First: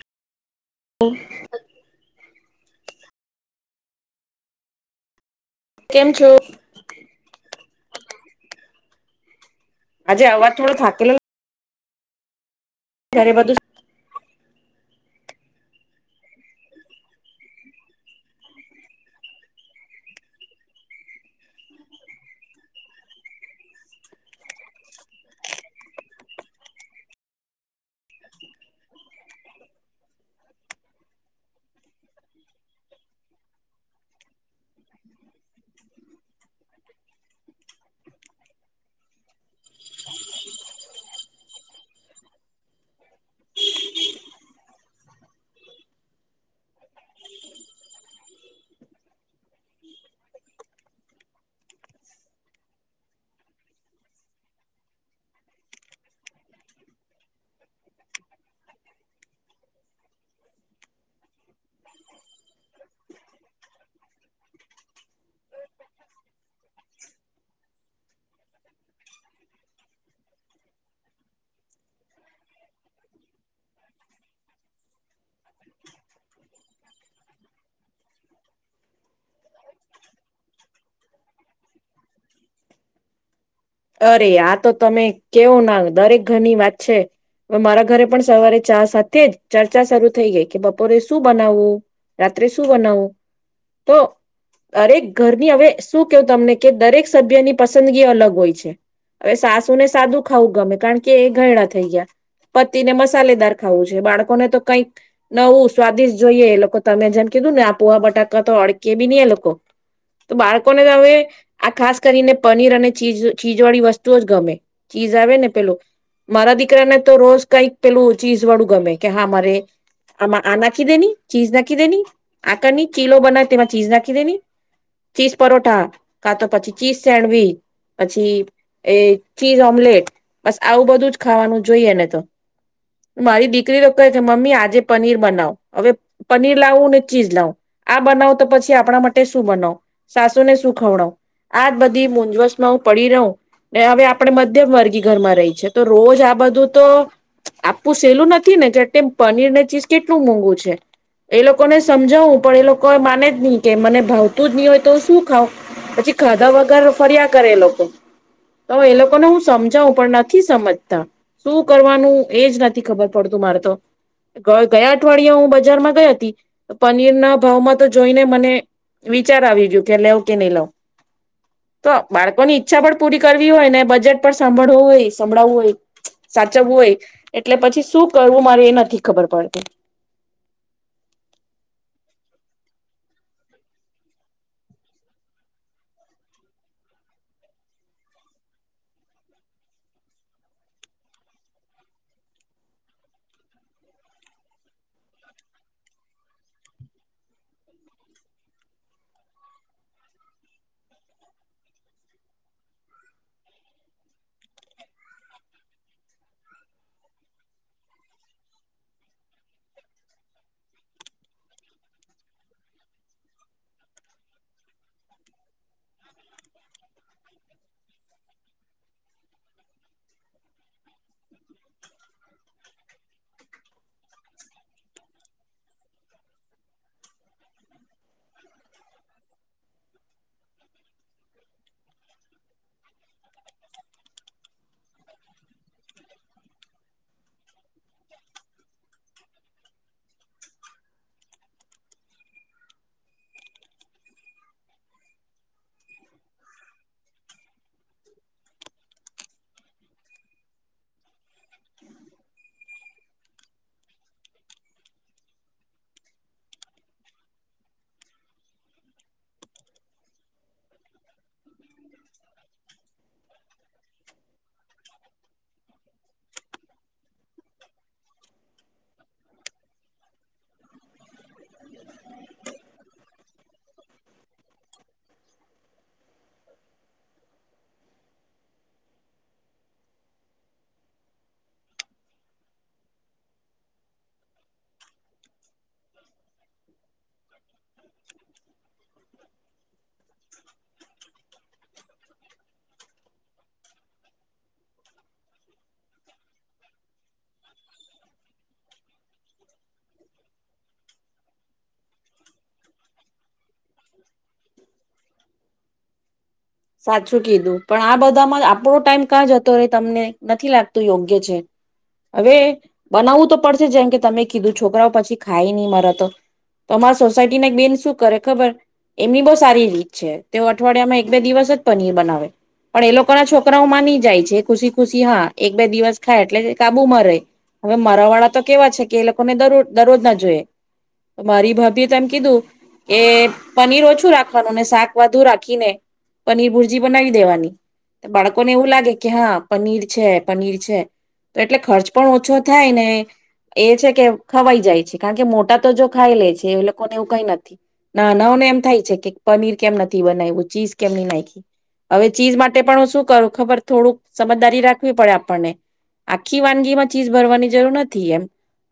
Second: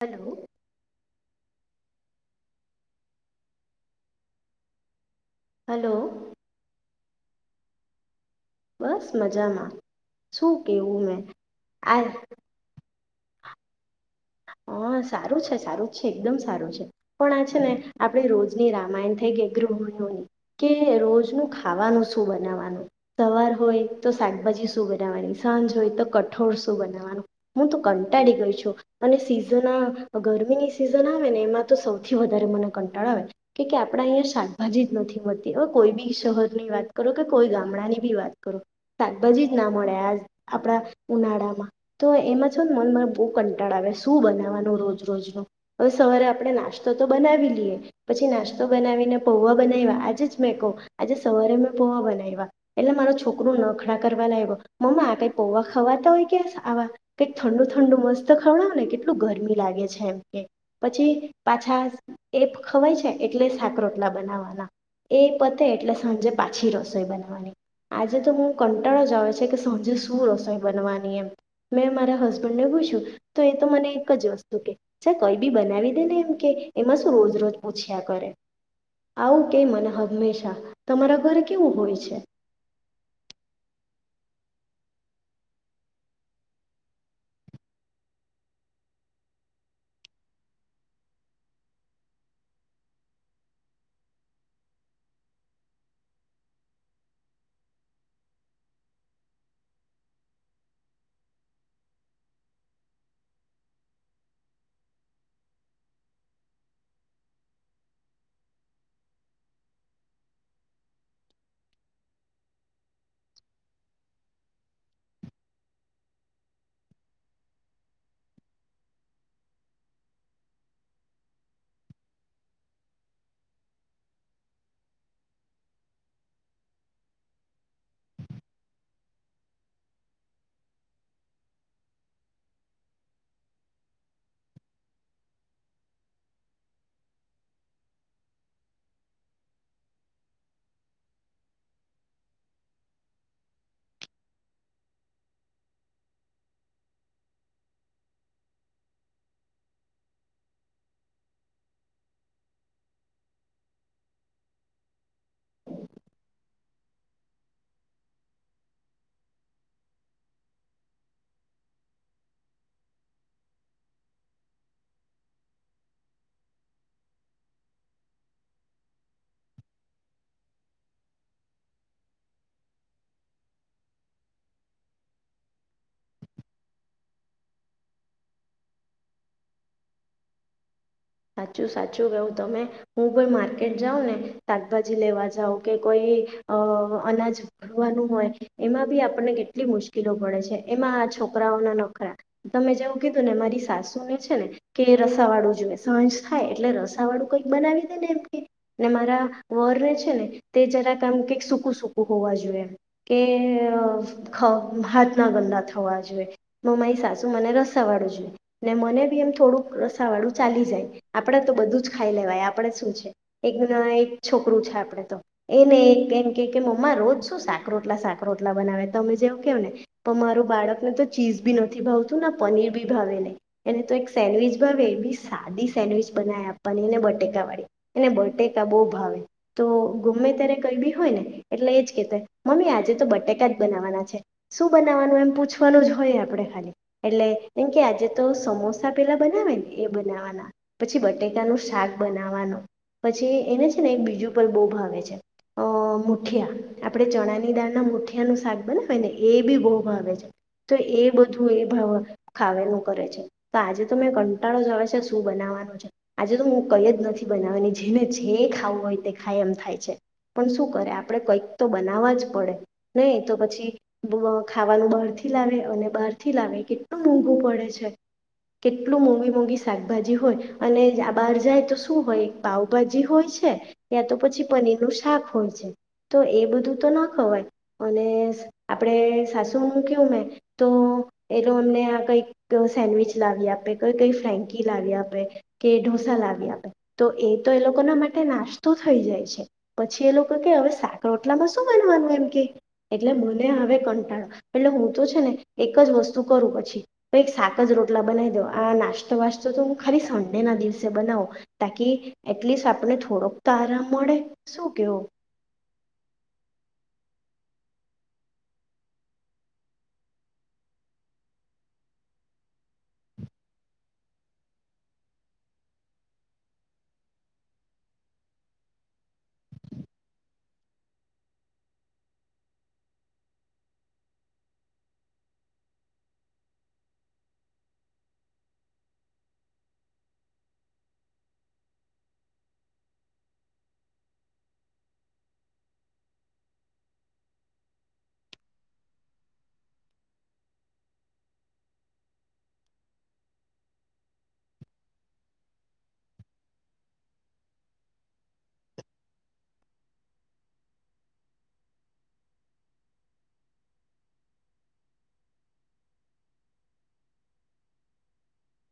Hello hello કેમ છો બસ મજામાં આજે અવાજ થોડો થાકેલો ને આજ ધરે બધું હ સારું છે સારું જ છે એકદમ સારું છે પણ આ છે ને આપણે રોજની રામાયણ થઈ ગઈ ગૃહિણીઓની કે રોજનું ખાવાનું શું બનાવવાનું સવાર હોય તો શાકભાજી શું બનાવવાની સાંજ હોય તો કઠોળ શું બનાવવાનું હું તો કંટાળી ગઈ છું અને સિઝન ગરમીની સિઝન આવે ને એમાં તો સૌથી વધારે મને કંટાળ આવે કે કે આપડા અહી શાકભાજી જ નથી મળતી હવે કોઈ બી શહેરની વાત કરો કે કોઈ ગામડા ની બી વાત કરો શાકભાજી જ ના મળે આ આપડા ઉનાળામાં તો એમાં છો ને મ મને બહ કંટાળ શ બનાવાનું રોજ રોજ ન હવે સવારે આપણે નાસ્તો તો બનાવી લઈએ પછી નાસ્તો બનાવીને પોવા બનાવ્યા આજે જ મેં કહ આજે સવારે મેં પોવા બનાવ્યા એટલે મારો છોકરું નખડા કરવા લાગ્યો મમ્મા આ કઈક પોૌવા ખાવાતા હોય કે આવા કઈક ઠંડુ ઠંડુ મસ્ત ખવડાવ ને કેટલું ગરમી લાગે છે એમ કે પછી પાછા એ ખવાય છે એટલે સાાકરોટલા બનાવવાના એ પતે એટલે સાંજે પાછી રસોઈ બનાવવાની આજે તો હું કંટાળો જ આવે છે કે સાંજે શું રસોઈ બનવાની એમ મેં મારા હસબન્ડ ને પૂછ્યું તો એ તો મને એક જ વસ્તુ કે ચ કઈ બી બનાવી દે ને એમ કે એમાં શું રોજ રોજ પૂછ્યા કરે આવું કે મને હંમેશા તમારા ઘર કેવું હોય છે અરે આ તો તમે કેવો ના દરેક ઘરની વાત છે હવે મારા ઘરે પણ સવારે ચા સાથે જ ચર્ચા શરૂુ થઈ ગઈ કે બપોરે શું બનાવવું રાત્રે શું બનાવવું તો દરેક ઘરની હવે શું કેવું તમને કે દરેક સભ્યની પસંદગી અલગ હોય છે હવે સાસુ ને સાદું ખાવું ગમે કારણ કે એ ઘયડા થઈ ગયા પતિને મસાલેદાર ખાવું છે બાળકોને તો કઈક નવું સ્વાદિષ્ટ જોઈએ એ લોકો તમે જેમ કીધું ને આ પ પોહ બટાકા તો અડકે બી નહી એ લોકો તો બાળકોને હવે આ ખાસ કરીને પનીર અને ચીજ ચીજ વાળી વસ્તુ જ ગમે ચીજ આવે ને પેલું મારા દીકરાને તો રોજ કઈક પેલું ચીજ વાળું ગમે કે હા મારે આમાં આ નાખી દેની ચીજ નાખી દે આકાર ચીલો બનાવે તેમાં ચીઝ નાખી દે ચીઝ પરોઠા કા તો પછી ચીઝ સેન્ડવીચ પછી એ ચીઝ ઓમ્લેટ બસ આવું બધું જ ખાવાનું જોઈએ ને તો મારી દીકરી તો કહે કે મમ્મી આજે પનીર બનાવ હવે પનીર લાવું ને ચીઝ લાવું આ બનાવ તો પછી આપણા માટે શું બનાવ સાસુ ને શું ખવડાવ આજ બધી મૂઝવ હું પડી રહુ ને હવે આપણે મધ્યમ વર્ગીય ઘરમાં રહી છે તો રોજ આ બધું તો આપું સેલું નથી ને કે પનીર ને ચીઝ કેટલું મોંઘું છે એ લોકોને સમજાવું પણ એ લોકો માને જ નહી કે મને ભાવતું જ નહી હોય તો હુ શું ખાવં પછી ખાધા વગર ફરી એ લોકો તો એ લોકોને હું સમજાવું પણ નથી સમજતા શું કરવાનું એજ નથી ખબર પડતું મારે તો ગ ગયા અઠવાડિયા હું બજારમાં ગઈ હતી પનીર ના ભાવમાં તો જોઈને મને વિચાર આવી ગયયો કે લેવ કે નહી લઉ તો બાળકોની ઈચ્છા પણ પૂરી કરવી હોય ને બજેટ પણ સાંભળવું હોય સંભાવવું હોય સાચવવું હોય એટલે પછી શું કરવું મારે એ નથી ખબર પડતી સાચું સાચું કવું તમે હું પણ માર્કેટ જાઉ ને શાકભાજી લેવા જાવ કે કોઈ અ અનાજ ભરવાનું હોય એમાં બી આપણને કેટલી મુશ્કેલો પડે છે એમાં આ છોકરાઓના નખરા તમે જેવું કીધું ને મારી સાસુ ને છે ને કે રસાવાળું જોય સાંજ થાય એટલે રસા વાળું કઈક બનાવી દે ને એમ કે ને મારા વરને છે ને તે જરાકામ કઈક સૂકું સકું હોવા જોઈએ એમ કે હાથ ના ગંદા થવા જોઈએ મારી સાસુ મને રસા વાળું જોઈએ ને મને બી એમ થોડુંક રસાવાળું ચાલી જાય આપણે તો બધું જ ખાઈ લેવાય આપણે શું છે એક એક છોકરું છે આપણે તો એને કેમ કે કે મમ્મા રોજ શું સાકરોટલા સાકરોટલા બનાવે તમે જેવું કેહવ ને પણ મારું બાળકને તો ચીઝ બી નથી ભાવતું ના પનીર બી ભાવે નહી એને તો એક સેન્ડવીચ ભાવે બી સાદી સેન્ડવીચ બનાવે આપવાની એને બટેકા વાળી એને બટેકા બહુ ભાવે તો ગમે ત્યારે કઈ બી હોય ને એટલે એજ કેતા મમ્મી આજે તો બટેકા જ બનાવવાના છે શું બનાવાનું એમ પૂછવાનું જ હોય આપણે ખાલી એટલે એમ કે આજે તો સમોસા પેલા બનાવે ને એ પછ બટેકાનું શાક બનાવાનું પછી એને છે ને એક બીજું પર બહુ ભાવે છે, અ મુઠિયા આપડે ચણાની દાળના મુઠિયાનું શને એ બી બહુ ભાવે છે તો એ બધું એ ખાવવાનું કરે છે તો આજે તો મેં કંટાળો જ શું બનાવવાનું છે, આજે તો હું કઈ જ નથી બનાવે જેને જે ખાવું હોય તે ખાય એમ થાય છે, પણ શું કરે આપણે કઈક તો બનાવવા જ પડે, નહી તો પછી ખાવાનું બહારથી લાવે અને બહારથી લાવે કેટલું મોંઘું પડે છે, કેટલું મોંઘી મોંઘી શાકભાજી હોય, અને આ બહાર જાય તો શું હોય એક પાઉભાજી હોય છે, યા તો પછી પનીરનું શાક હોય છે તો એ બધું તો ના ખવાય અને આપણે સાસુ મ કહું મેં તો એ તો અમને આ કંઈક સેન્ડવીચ લાવી આપે કઈ કઈ ફ્રાઈંગ ી લાવી આપે કે ઢોસા લાવી આપે. તો એ તો એ લોકો ના માટે નાસ્તો થઈ જાય છે, પછી એ લોકો કે હવે સાક રોટલામાં વાનુંમ કે, એટલે મને હવે કંટાળો, એટલે હું તો છે ને એક જ વસ્તુ કરું પછી તો એક સાાક જ રોટલા બનાવી દઉ આ નાસ્તો વાસ્ ખાલી સંડે ના દિવસે બનાવું, તાકી એટલીસ્ટ આપણે થોડોક તારા મોડે, શું કવો? સાચું કીધું પણ આ બધામાં આપણો ટાઈમ કાં જ હતો ર તમને નથી લાગતું યોગ્ય છે, હવે બનાવવું તો પડશે જેમ કે તમે કીધું છોકરાઓ પછી ખાઈ નહીં મરાતો, તો અમારા સોસાયટી ના એક બેન શું કરે ખબર, એમની બહ સારી રીત છે તે અઠવાડિયામાં એક બે દિવસ પર બનાવે, પણ એ લોકો ના છોકરાઓ માની જાય છે ખુશી ખુશી હા એક બે દિવસ ખાય એટલે કાબુમાંરે, હવે મરાવા વાળા તો કેવા છે કે એ લોકોને દરરોજ ના જોઈએ મારી ભાભી તો કીધું કે પનીર ઓછું રાખવાનું શાક વધુ રાખીને પનીર ભુરજી બનાવી દેવાની બાળકોને એવું લાગે કે હા પનીર છે પનીર છે તો એટલે ખર્ચ પણ ઓછો થાય ને એ છે કે ખવાઈ જાય છે કારણ કે મોટા તો જો ખાઈ લે છે એ લોકોને એવું કઈ નથી નાનાઓને એમ થાય છે કે પનીર કેમ નથી બનાવું ચીઝ કેમની નાખી હવે ચીજ માટે પણ હ શું કરું ખબર થોડુંક સમજદારી રાખવી પડે આપણને આખી વાનગી માં ચીજ ભરવાની જરૂર નથી એમ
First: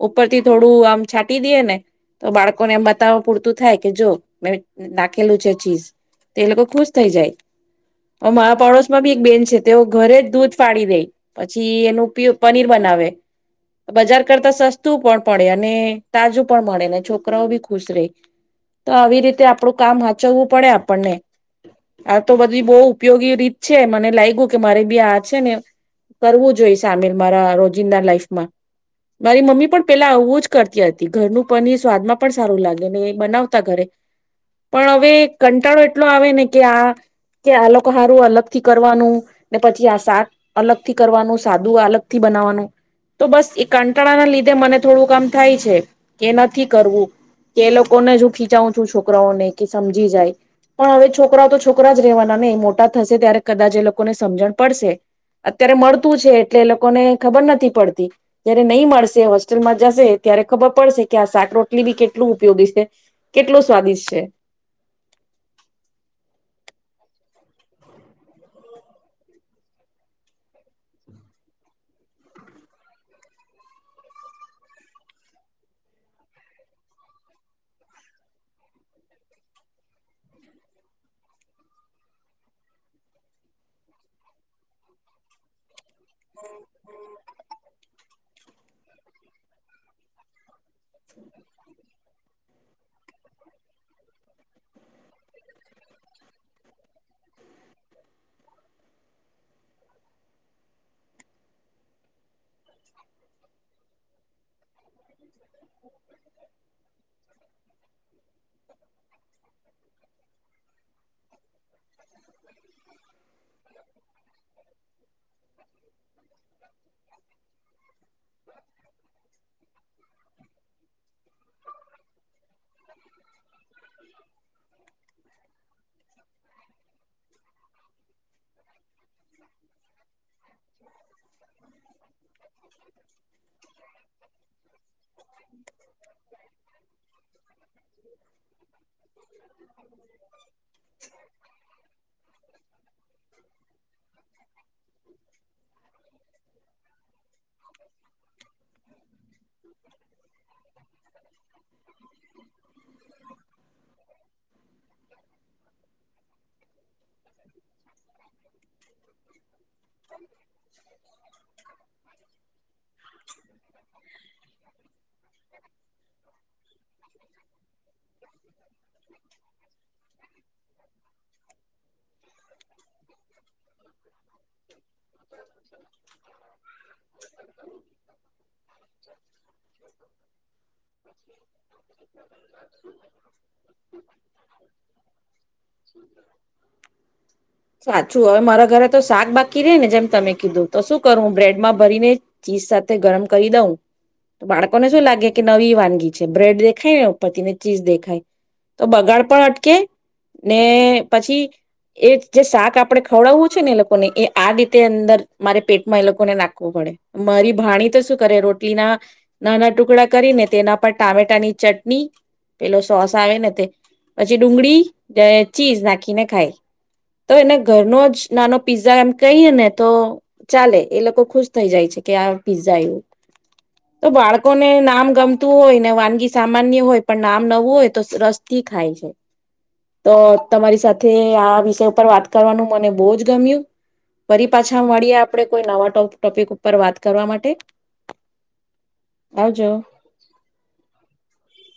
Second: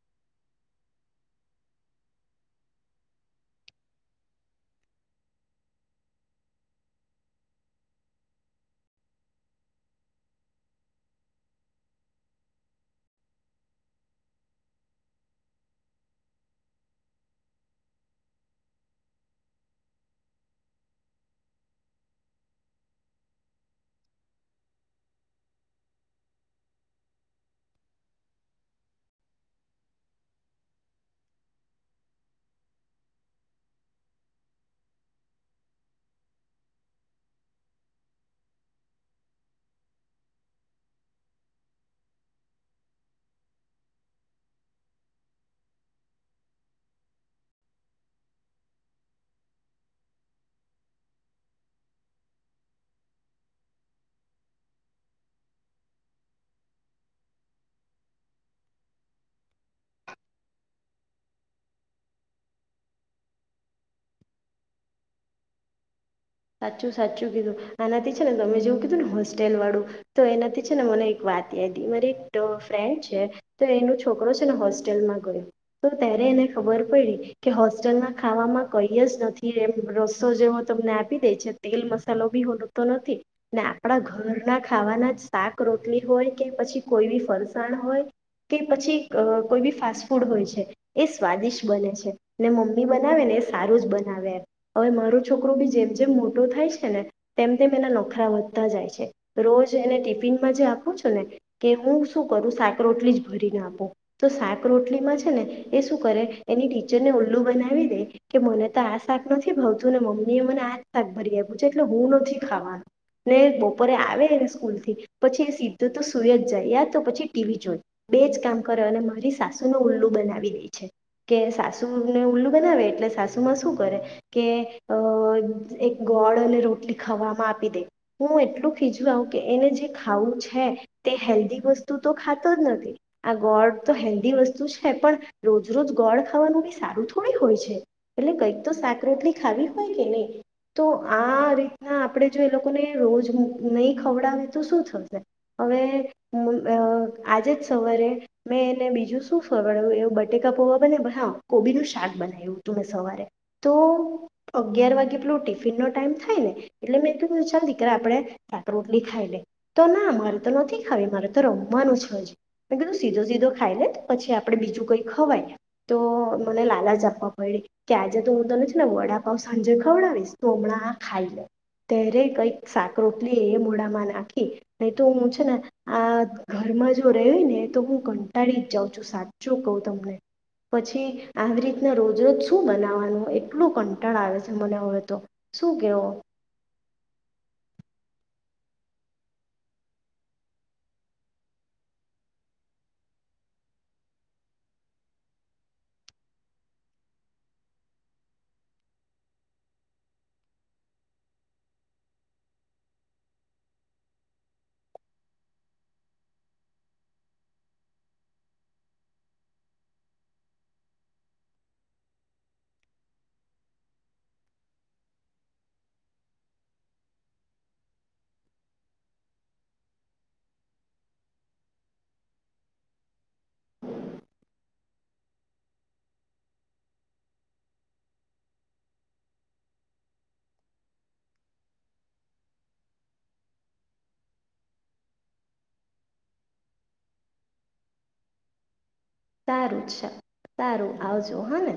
ઉપરથી થોડું આમ છાંટી દઈએ ને તો બાળકોને એમ બતાવવા પૂરતું થાય કે જો મેં નાખેલું છે ચીજ તો એ લોકો ખુશ થ જાય, મા પાડોશ માં બી એક બેન છે તેઓ ઘરે જ દૂધ ફાડી દે, પછી એનું પનીર બનાવે, બજાર કરતા સસ્તું પણ પડે અને તાજું પણ મળે ને છોકરાઓ બી ખુશ રેય તો આવી રીતે આપડું કામ હચવવું પડે આપણને. આ તો બધી બહુ ઉપયોગી રીત છે મને લાગ્યું કે મારે બી આ છે ને, કરવું જોઈએ સામેલ મારા રોજિંદા લાઈફમાં, મારી મમ્મી પણ પેલા આવું જ કરતી હતી ઘરનું પનીર સ્વાદમાં પણ સારું લાગે ને એ બનાવતા ઘરે, પણ હવે કંટાળો એટલો આવે ને કે આ કે આ લોકોહારું અલગ થી કરવાનું ને પછી આ શાક અલગ થી કરવાનું સાદું અલગ થી બનાવવાનું તો બસ એ કંટાળા ના લીધે મને થોડું કામ થાય છે કે નથી કરવું કે લોકોને હું ખીચાવું છું છોકરાઓને કે સમજી જાય પણ હવે છોક છોકરાઓ તો છોકરા જ રહેવાના નહી મોટા થશે ત્યારે કદાચ એ લોકોને સમજણ પડશે, અત્યારે મળતું છે એટલે એ લોકોને ખબર નથી પડતી, જયારે નહી મળશે હોસ્ટેલમાં જશે ત્યારે ખબર પડશે કે આ શાક રોટલી બી કેટલું ઉપયોગી છે, કેટલું સ્વાદિષ્ટ છે. સાચું સાચું કીધું, આનાથી છે ને તમે જેવું કીધું ને હોસ્ટેલ વાળું, તો એનાથી છે ને મને એક વાત યાદી મારી એક ફ્રેન્ડ છે, તો એનું છોકરો છે ને હોસ્ટેલમાં ગયો તો, ત્યારે એને ખબર પડી કે હોસ્ટેલમાં ખાવામાં કઈ જ નથી એમ રસ્સો જેવો તમને આપ તે મસો બી હો તો નથી, ને આપણા ઘરના ખાવાના શાક રોટલી હોય કે પછી કોઈ બી ફરસાણ હોય, કે પછી કોઈ બી ફાસ્ટ ફૂડ હોય છે, એ સ્વાદિષ્ટ બને છે, ને મમ્મી બનાવે ને એ સારું જ બનાવે, હવે મારું છોકરું બી જેમ જેમ મોટો થાય છે ને, તેમ તેમ એના નોખરા વધતા જાય છે, રોજ એને ટિફિનમાં જે આપું છું ને કે હું શું કરું શાક રટલી જ ભરીને આપું તો શાક રટલીમાં છે ને એ શું કરે એની ટીચરને ઉલ્લું બનાવી દે કે મને તો આ શાક નથી ભાવતું, ને મમ્મી એ મને આ શાકભરી આવ પ્યું છેે એટલે હું નથી ખાવાનું, ને બપોરે આવેને સ્કૂલ થી, પછી સીધું તો સુઈ જ જાય યાર તો પછી ટીવી જોઈ. બે જ કામ કરે અને મારી સાસુનું ઉલ્લું બનાવી દે છે, કે સાસુને ઉલ્લું બનાવે એટલે સાસુમાં શું કરે, કે અ ગોળ અને રોટલી ખાવામાં આપી દે, હું એટલું ખીજું આવ કે એને જે ખાવું છે, તે હેલ્ધી વસ્તુ તો ખાતો જ નથી. ગોળ તો હેલ્ધી વસ્તુ છે પણ રોજ રોજ ગોળ ખાવાનું બી સારું થોડી હોય છે, એટલે કંઈક તો શાક રોટલી ખાવી હોય કે નહીં. તો આ રીતના આપણે જો એ લોકોને રોજ નહીં ખવડાવે તો શું થશે, હવે આજે જ સવારે મેં એને બીજું શું ફડું એવું બટેકા પોવા બને કોબી નું શાક બનાવ્યું હતું મેં સવારે, તો અગયાર વાગ ટિફિન નો ટાઈમ થાય ને, એટલે મે કીધ ચાલ દીકરા આપડે સાક રોટલી ખાઈ લે, તો ના મારે તો નથી ખાવી મારે તો રમવાનું છે અજી, મે કીધું- સીધો સીધો ખાઈ લે તો પછી આપડે બીજું કઈ ખવાય, તો મને લાલાજ આપવા પડે કે આજે તો હું તને છે ને વડાપ સાંજે ખવડાવીશ તો હમણાં આ ખાઈ લે, ત્યારે કઈક શાક રોપલી એ મડાામાં નાખી, ન તો હું છે ને આ ઘરમાં જો રહ્યો ને તો હ કંટાળી જ જાઉં છું સાચું કઉ તમને, પછી આવી રીતના રોજ રજ શું બનાવવાનું એટલું કંટાળ આવે છે. મને આવ તો, શું કેવો? સાચું હવે મારા ઘરે તો શાક બાકી રહેે ને જેમ તમે કીધું તો શું કરવું બ્રેડમાં ભરીને ચીઝ સાથે ગરમ કરી દઉં, બાળકોને શું લાગે કે નવી વાનગી છે બ્રેડ દેખાય ને ઉપરથી ને ચીઝ દેખાય, તો બગાડ પણ અટકે ને પછી એ જે શાક આપણે ખવડાવવું છે ને એ લોકોને એ આ રીતે અંદર મારે પેટમાં એ લોકોને નાખવું પડે, મારી ભાણી તો શું કરે રોટલી ના, નાના ટુકડા કરીને તેના પર ટામેટાની ચટણી પેલો સોસ આવે ને તે, પછી ડુંગળી ચીઝ નાખીને ખાય, તો એને ઘરનો જ નાનો પીઝા એમ કહીએ ને તો ચાલે એ લોકો ખુશ થઈ જાય છે કે આ પઝું તો બાળકોને નામ ગમતું હોય ને વાનગી સામાન્ય હોય પણ નામ નવું હોય તો રસ થી ખાય છે તો તમારી સાથે આ વિષય ઉપર વાત કરવાનું મને બહુ જ ગમ્યું ફરી પાછા મળીએ આપડે કોઈ નવા ટોપિક ઉપર વાત કરવા માટે આવજો સારું છે સારું આવજો હા ને.